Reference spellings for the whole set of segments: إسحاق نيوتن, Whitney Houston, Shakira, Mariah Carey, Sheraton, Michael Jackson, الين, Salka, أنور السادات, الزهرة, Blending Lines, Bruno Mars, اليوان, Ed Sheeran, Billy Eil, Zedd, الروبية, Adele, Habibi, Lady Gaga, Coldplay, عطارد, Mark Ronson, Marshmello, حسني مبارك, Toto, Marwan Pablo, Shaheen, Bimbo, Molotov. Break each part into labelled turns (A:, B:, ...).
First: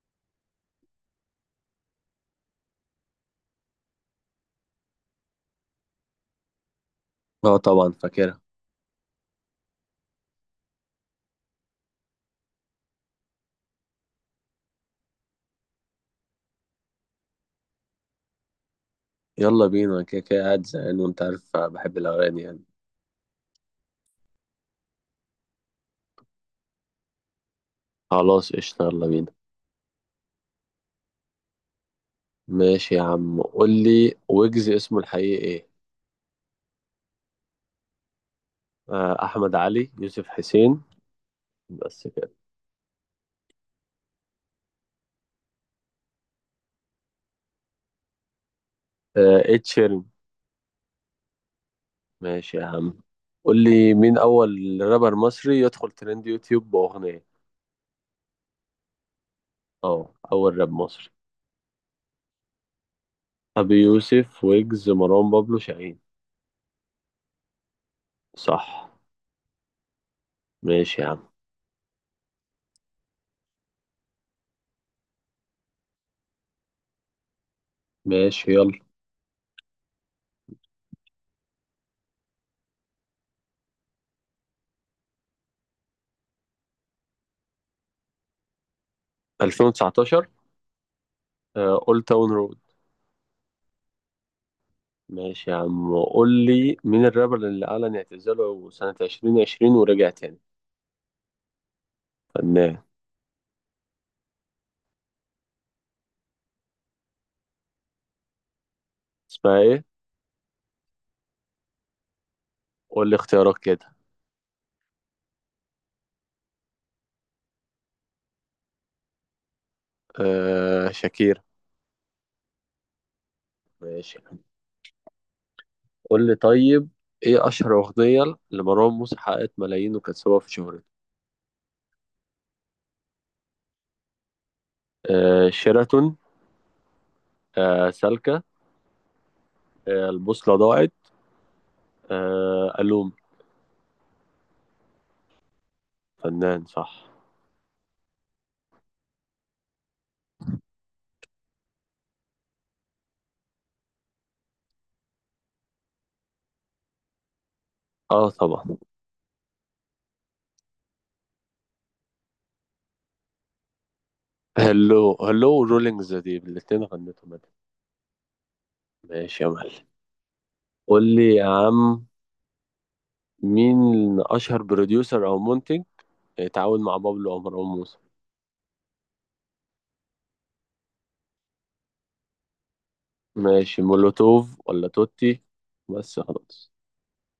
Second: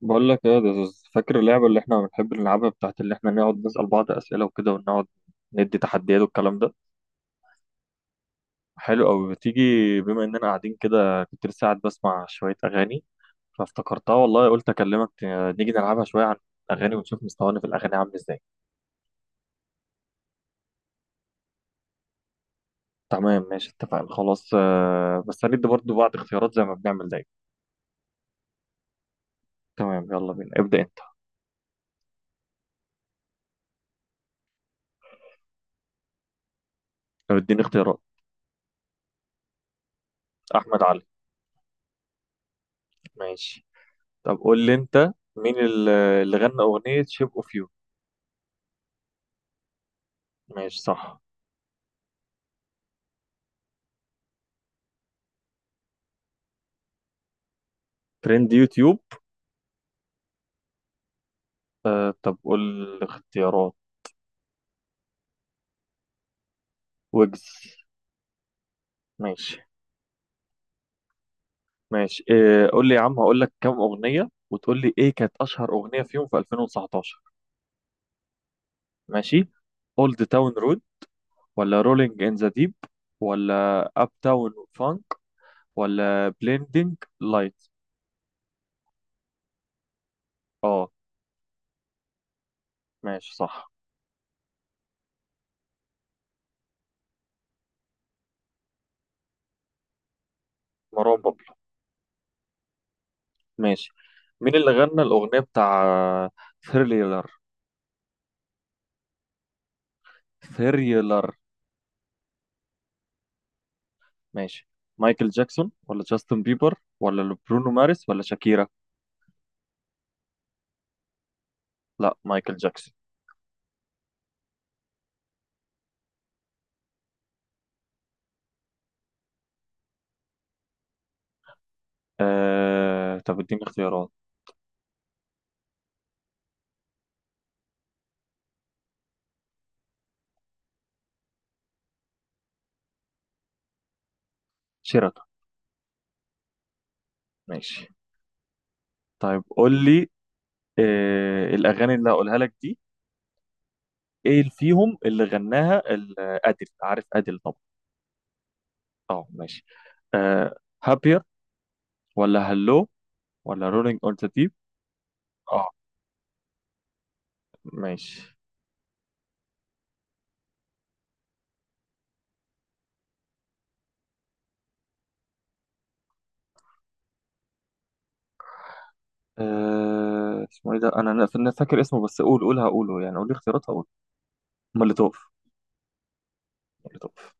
A: بقول لك ايه ده، فاكر اللعبة اللي احنا بنحب نلعبها بتاعت اللي احنا نقعد نسأل بعض أسئلة وكده، ونقعد ندي تحديات والكلام ده؟
B: اه طبعا فاكرها.
A: حلو أوي. بتيجي بما اننا قاعدين كده، كنت لسه قاعد بسمع شوية أغاني فافتكرتها والله، قلت أكلمك. نيجي نلعبها شوية عن الأغاني ونشوف مستوانا في الأغاني عامل ازاي.
B: يلا بينا، أنا كده كده قاعد زهقان وانت عارف بحب الاغاني يعني.
A: تمام ماشي، اتفقنا خلاص. بس هندي برضه بعض اختيارات زي ما بنعمل دايما.
B: خلاص قشطة يلا بينا.
A: تمام يلا بينا، ابدأ انت.
B: ماشي يا عم، قول لي ويجز اسمه الحقيقي ايه؟
A: طب اديني اختيارات.
B: احمد علي يوسف حسين.
A: أحمد علي.
B: بس كده.
A: ماشي. طب قول لي انت مين اللي غنى أغنية شيب اوف يو؟
B: Ed sheeran.
A: ماشي صح.
B: ماشي يا عم. قول لي مين اول رابر مصري يدخل ترند يوتيوب باغنية.
A: ترند يوتيوب.
B: اه اول راب مصري.
A: آه طب قول اختيارات.
B: ابي يوسف، ويجز، مروان بابلو، شاهين.
A: ويجز.
B: صح.
A: ماشي.
B: ماشي يا عم.
A: ماشي إيه؟ قول لي يا عم، هقول لك كام أغنية وتقول لي ايه كانت أشهر أغنية فيهم في 2019.
B: ماشي يلا.
A: ماشي. اولد تاون رود، ولا رولينج ان ذا ديب، ولا اب تاون فانك، ولا بليندنج لايت؟
B: 2019.
A: اه
B: اولد تاون رود.
A: ماشي صح.
B: ماشي يا عم، قول لي مين الرابر اللي أعلن اعتزاله سنة 2020 ورجع تاني؟
A: مروان بابلو.
B: فنان.
A: ماشي. مين اللي غنى الأغنية بتاع ثريلر؟
B: اسمها ايه؟
A: ثريلر.
B: قول لي اختيارات كده.
A: ماشي. مايكل جاكسون ولا جاستن بيبر ولا برونو مارس ولا شاكيرا؟
B: شاكير.
A: لا مايكل جاكسون.
B: ماشي. قول لي طيب، ايه أشهر أغنية لمروان موسى حققت ملايين وكانت سبب في شهرته؟
A: طب اديني اختيارات.
B: شيراتون. سالكة. البوصلة ضاعت. ألوم.
A: شيراتون.
B: فنان صح.
A: ماشي. طيب قول لي، الأغاني اللي هقولها لك دي، ايه اللي فيهم اللي غناها أديل؟ عارف أديل طبعا.
B: اه طبعا.
A: اه ماشي. آه... هابير، ولا هلو، ولا رولينج اون ذا ديب؟
B: هلو هلو
A: اه
B: ورولينج ذا ديب الاتنين غنتهم.
A: ماشي.
B: ماشي يا معلم. قول لي يا عم، مين أشهر بروديوسر أو منتج اتعاون مع بابلو أو مروان موسى؟
A: اسمه ايه ده؟ انا فاكر اسمه، بس قول هقوله يعني. قول لي اختيارات
B: ماشي،
A: هقول.
B: مولوتوف ولا
A: مولوتوف.
B: توتي؟ بس خلاص.
A: مولوتوف.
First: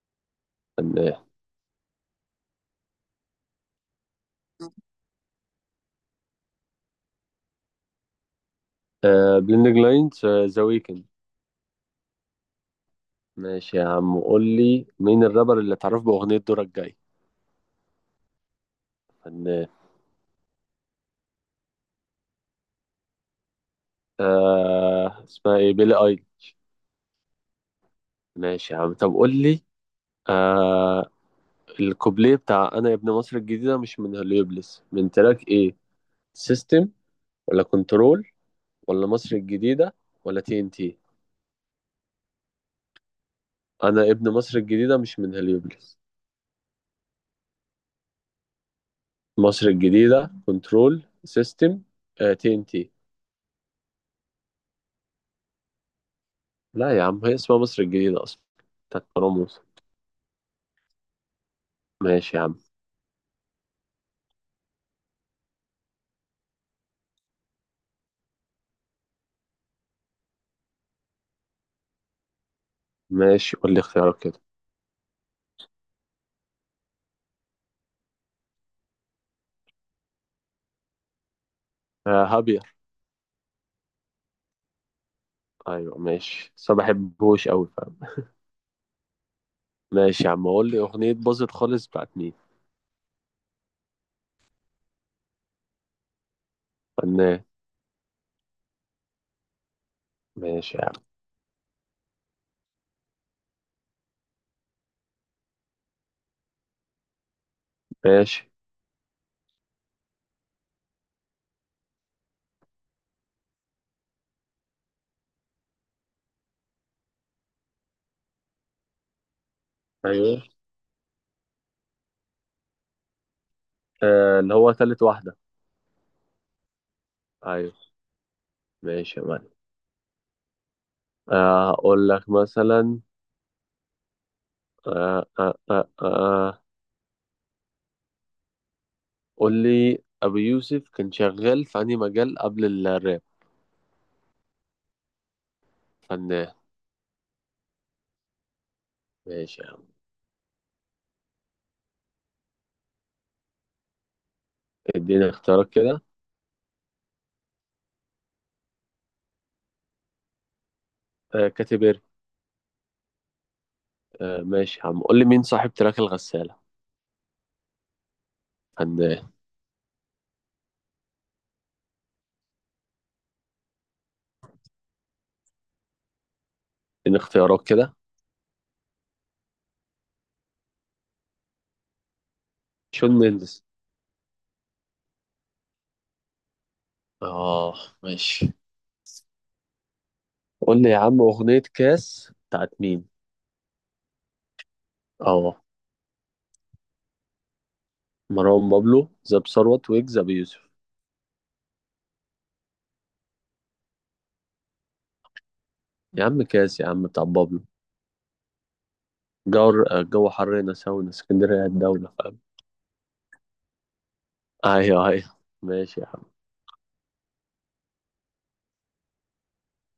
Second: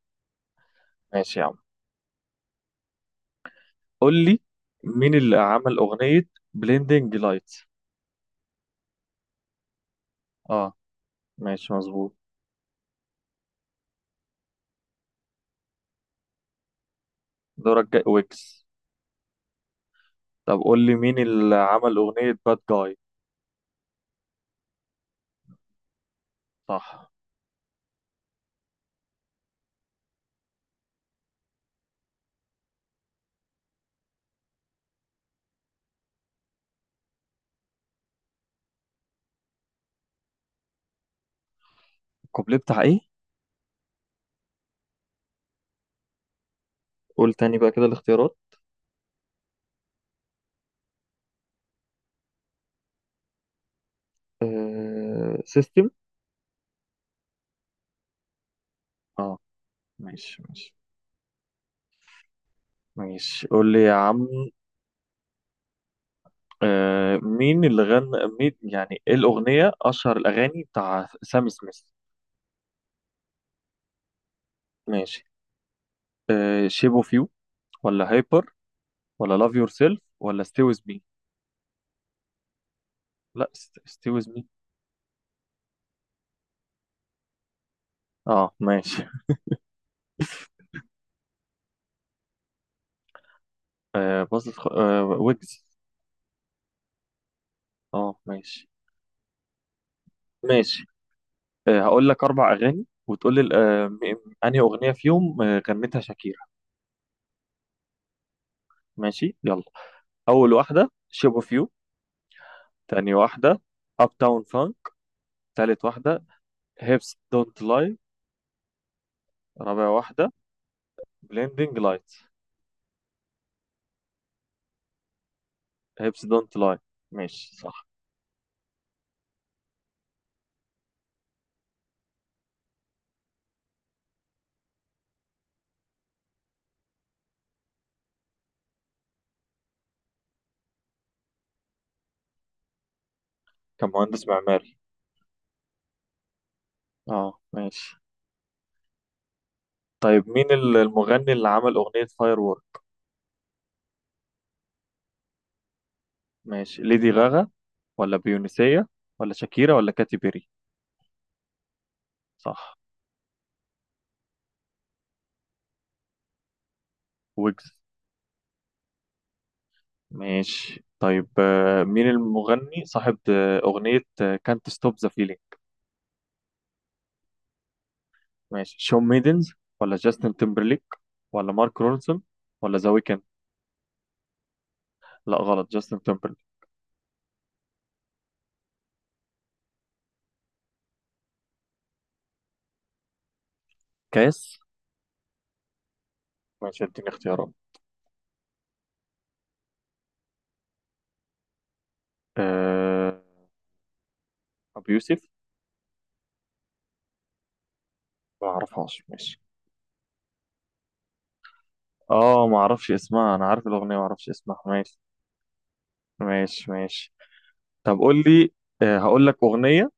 B: فنان.
A: ماشي يا عم. قول لي مين اللي عمل أغنية بليندنج لايت؟
B: بليندنج لاينز، ذا
A: اه
B: ويكند.
A: ماشي مظبوط.
B: ماشي يا عم، قول لي مين الرابر اللي اتعرف بأغنية دورك جاي؟
A: دورك جاي ويكس.
B: فنان.
A: طب قول لي مين اللي عمل أغنية باد جاي؟
B: آه اسمها ايه، بيلي ايل.
A: صح.
B: ماشي يا عم، طب قول لي، آه الكوبليه بتاع انا يا ابن مصر الجديدة مش من هليوبلس من تراك ايه؟ سيستم، ولا كنترول، ولا مصر الجديدة، ولا تي ان تي؟
A: الكوبليه بتاع ايه؟
B: انا ابن مصر الجديده مش من هليوبلس.
A: قول تاني بقى كده الاختيارات.
B: مصر الجديده، كنترول، سيستم، تي ان تي.
A: سيستم.
B: لا يا عم هي اسمها مصر الجديده اصلا، بتاعت
A: اه
B: راموس.
A: ماشي ماشي.
B: ماشي يا عم.
A: ماشي قول لي يا عم، آه مين اللي غنى، مين يعني ايه الأغنية، أشهر الأغاني بتاع سام سميث؟
B: ماشي، قول لي اختيارك كده.
A: ماشي. آه شيب اوف يو، ولا هايبر، ولا لاف يور سيلف، ولا ستي ويز مي؟
B: هابير.
A: لا ستي ويز مي.
B: ايوه ماشي، بس ما بحبهوش قوي فاهم.
A: اه ماشي.
B: ماشي يا عم، قول لي اغنيه باظت خالص بتاعت مين؟
A: آه بص، آه ويجز.
B: فنان.
A: اه ماشي.
B: ماشي يا
A: ماشي
B: عم.
A: هقول لك أربع أغاني وتقول لي أنهي أغنية فيهم غنتها شاكيرا.
B: ماشي.
A: ماشي يلا. أول واحدة شيب أوف يو. تاني واحدة أب تاون فانك. تالت واحدة هيبس دونت لاي. رابع واحدة
B: ايوه.
A: بليندنج لايت.
B: آه اللي هو تالت واحده.
A: هيبس دونت لاي. ماشي صح.
B: ايوه. ماشي يا معلم. اقول لك مثلا. آه آه آه آه. قول لي أبو يوسف كان شغال في أنهي مجال قبل الراب؟
A: كان مهندس معماري.
B: فنان.
A: اه ماشي.
B: ماشي يا عم.
A: طيب مين المغني اللي عمل أغنية فاير وورك؟
B: اديني اختيارات كده.
A: ماشي. ليدي غاغا، ولا بيونسية، ولا شاكيرا، ولا كاتي بيري؟
B: كاتيبيري.
A: صح.
B: آه ماشي يا عم، قول لي مين صاحب تراك الغسالة؟
A: ويجز.
B: فنان.
A: ماشي طيب مين المغني صاحب أغنية كانت ستوب ذا فيلينج؟
B: اديني اختيارات كده.
A: ماشي. شون ميدنز، ولا جاستن تيمبرليك، ولا مارك رونسون، ولا ذا
B: شون
A: ويكند؟
B: مينديز.
A: لا غلط، جاستن تيمبرليك.
B: اه ماشي. قول لي يا عم، أغنية كاس بتاعت مين؟
A: كاس.
B: اه.
A: ماشي اديني اختيارات.
B: مروان بابلو، زاب ثروت، ويجز، أبو يوسف.
A: أه... أبو يوسف.
B: يا عم كاس يا عم بتاع بابلو.
A: ما اعرفهاش ماشي.
B: جو، جو حر هنا، ساونا اسكندرية الدولة فاهم.
A: اه ما اعرفش اسمها، انا عارف الأغنية ما اعرفش اسمها ماشي.
B: ايوه ايوه. ماشي يا عم.
A: ماشي ماشي. طب قول لي، أه هقول لك أغنية،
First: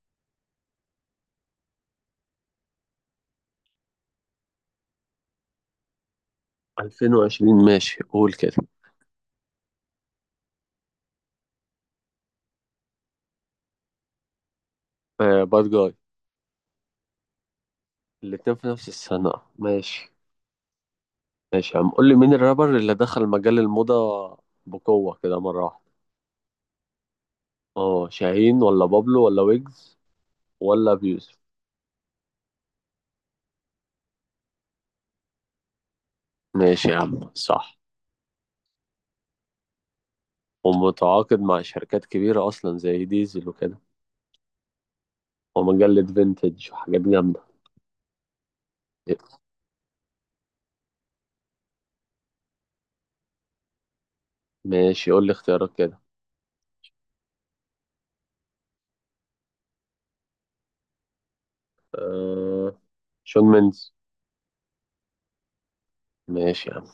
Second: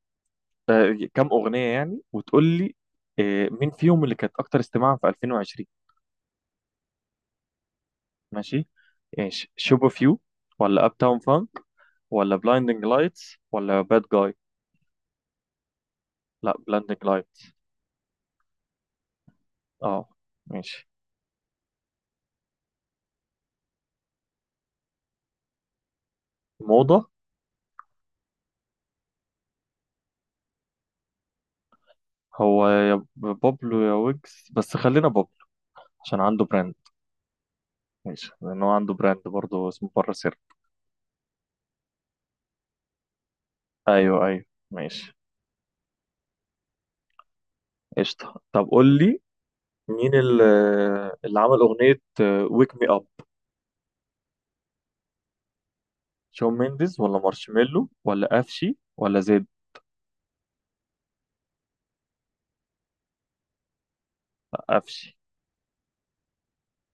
A: أه كم أغنية يعني وتقول لي أه مين فيهم اللي كانت أكتر استماعا في 2020.
B: 2020 ماشي قول كده.
A: ماشي. ايش شوب اوف يو، ولا اب تاون فانك، ولا بلايندنج لايتس، ولا باد جاي؟
B: باد جاي.
A: لا بلايندنج لايتس.
B: الاتنين في نفس السنة.
A: اه
B: ماشي.
A: ماشي.
B: ماشي يا عم، قول لي مين الرابر اللي دخل مجال الموضة بقوة كده مرة واحدة؟
A: موضة.
B: اه شاهين، ولا بابلو، ولا ويجز، ولا بيوسف؟
A: هو يا بابلو يا ويجز، بس خلينا بابلو عشان عنده براند.
B: ماشي يا عم صح.
A: ماشي لان هو عنده براند برضه اسمه بره سر.
B: ومتعاقد مع شركات كبيرة أصلا زي ديزل وكده.
A: ايوه ايوه. ماشي.
B: ومجلة فينتج وحاجات جامدة.
A: قشطة. طب قول لي مين اللي عمل اغنية ويك مي اب؟
B: ماشي، قول لي اختيارات كده.
A: شون مينديز، ولا مارشميلو، ولا افشي، ولا زيد؟
B: آه شون مينز.
A: افشي.
B: ماشي يا عم.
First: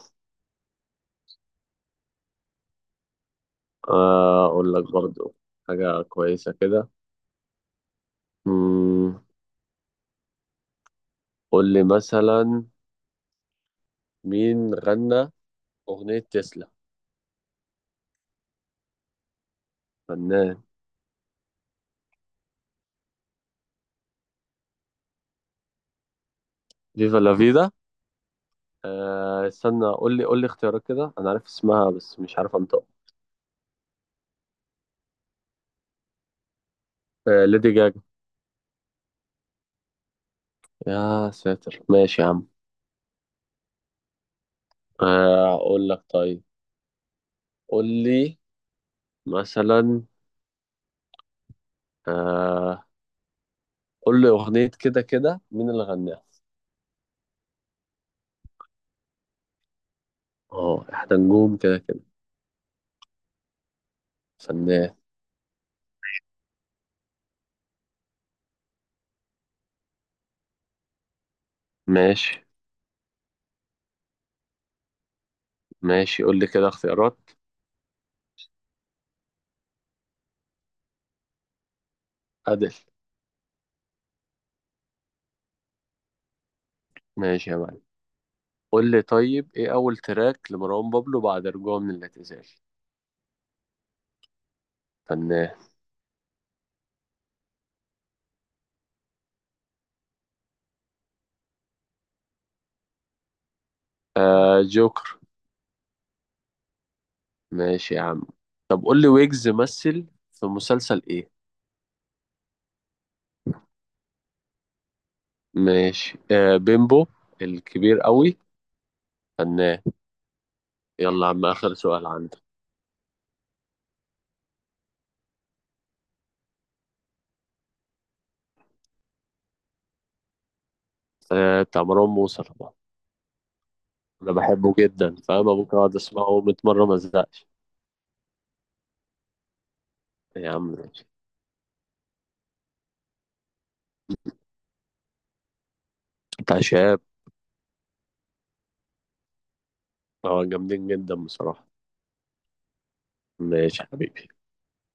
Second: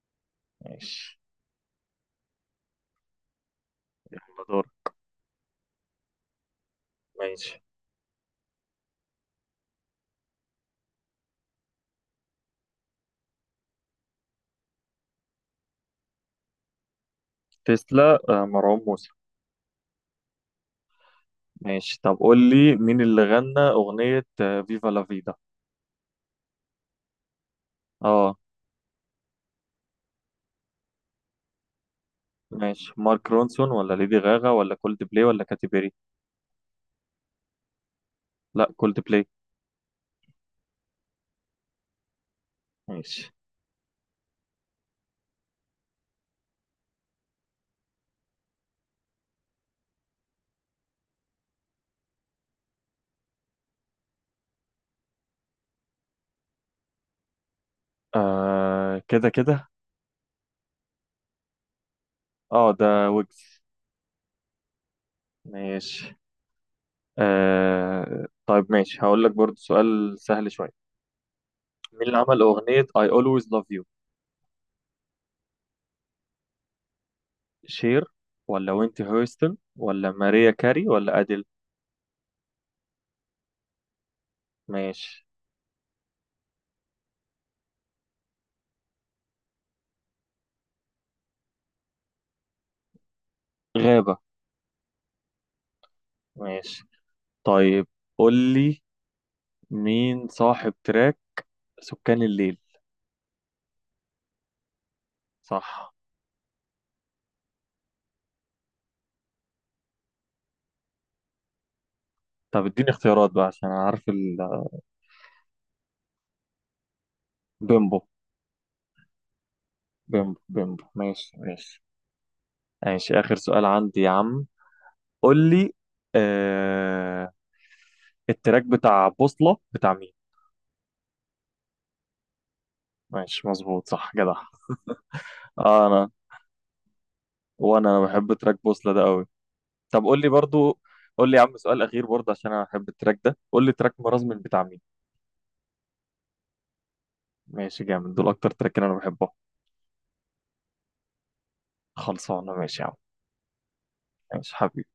A: ماشي. يلا دور.
B: أقول لك برضو حاجة كويسة كده.
A: ماشي.
B: مم، قول لي مثلا، مين غنى أغنية تسلا؟
A: تسلا مروان موسى.
B: فنان.
A: ماشي. طب قول لي مين اللي غنى أغنية فيفا لا فيدا؟
B: فيفا لا فيدا.
A: اه
B: آه استنى، قول لي قول لي اختيارات كده، أنا عارف اسمها بس مش عارف أنطقها.
A: ماشي. مارك رونسون، ولا ليدي غاغا، ولا كولد بلاي، ولا كاتي بيري؟
B: ليدي جاجا.
A: لا كولد بلاي.
B: يا ساتر ماشي يا عم.
A: ماشي.
B: أقول لك طيب، قول لي مثلا، آه قول لي أغنية كده كده مين اللي غناها؟
A: آه كده كده.
B: اه احنا نجوم كده كده.
A: اه ده ويجز.
B: فنان.
A: ماشي. آه طيب ماشي، هقول لك برضو سؤال سهل شوية. مين اللي عمل
B: ماشي.
A: أغنية I always love you؟
B: ماشي قول لي كده اختيارات.
A: شير، ولا وينتي هيوستن، ولا ماريا كاري، ولا أديل؟
B: أدل.
A: ماشي.
B: ماشي يا معلم. قول لي طيب، ايه أول تراك لمروان بابلو بعد رجوعه من الاعتزال؟
A: غابة.
B: فنان.
A: ماشي. طيب قول لي مين صاحب تراك سكان الليل؟
B: آه جوكر.
A: صح.
B: ماشي يا عم، طب قول لي ويجز مثل في مسلسل ايه؟
A: طب اديني اختيارات بقى عشان أنا عارف
B: ماشي، آه بيمبو
A: بيمبو.
B: الكبير قوي. فنان.
A: بيمبو بيمبو.
B: يلا يا
A: ماشي
B: عم اخر
A: ماشي.
B: سؤال عندك.
A: ماشي آخر سؤال عندي يا عم. قول لي آه... التراك بتاع بوصلة بتاع مين؟
B: آه بتاع مروان موسى طبعا.
A: ماشي مظبوط صح
B: انا
A: جدع.
B: بحبه جدا فاهم، ممكن
A: آه
B: اقعد
A: أنا،
B: اسمعه 100 مره ما ازهقش.
A: وأنا بحب تراك بوصلة ده قوي. طب قول لي
B: يا عم
A: برضو،
B: ماشي.
A: قول لي يا عم سؤال أخير برضه عشان أنا بحب التراك ده. قول لي تراك مرازمن بتاع مين؟
B: بتاع شاب.
A: ماشي جامد. دول أكتر تراك أنا بحبه.
B: اه جامدين جدا بصراحه.
A: خلصانة ماشي يا عم.
B: ماشي يا حبيبي.
A: ماشي حبيبي.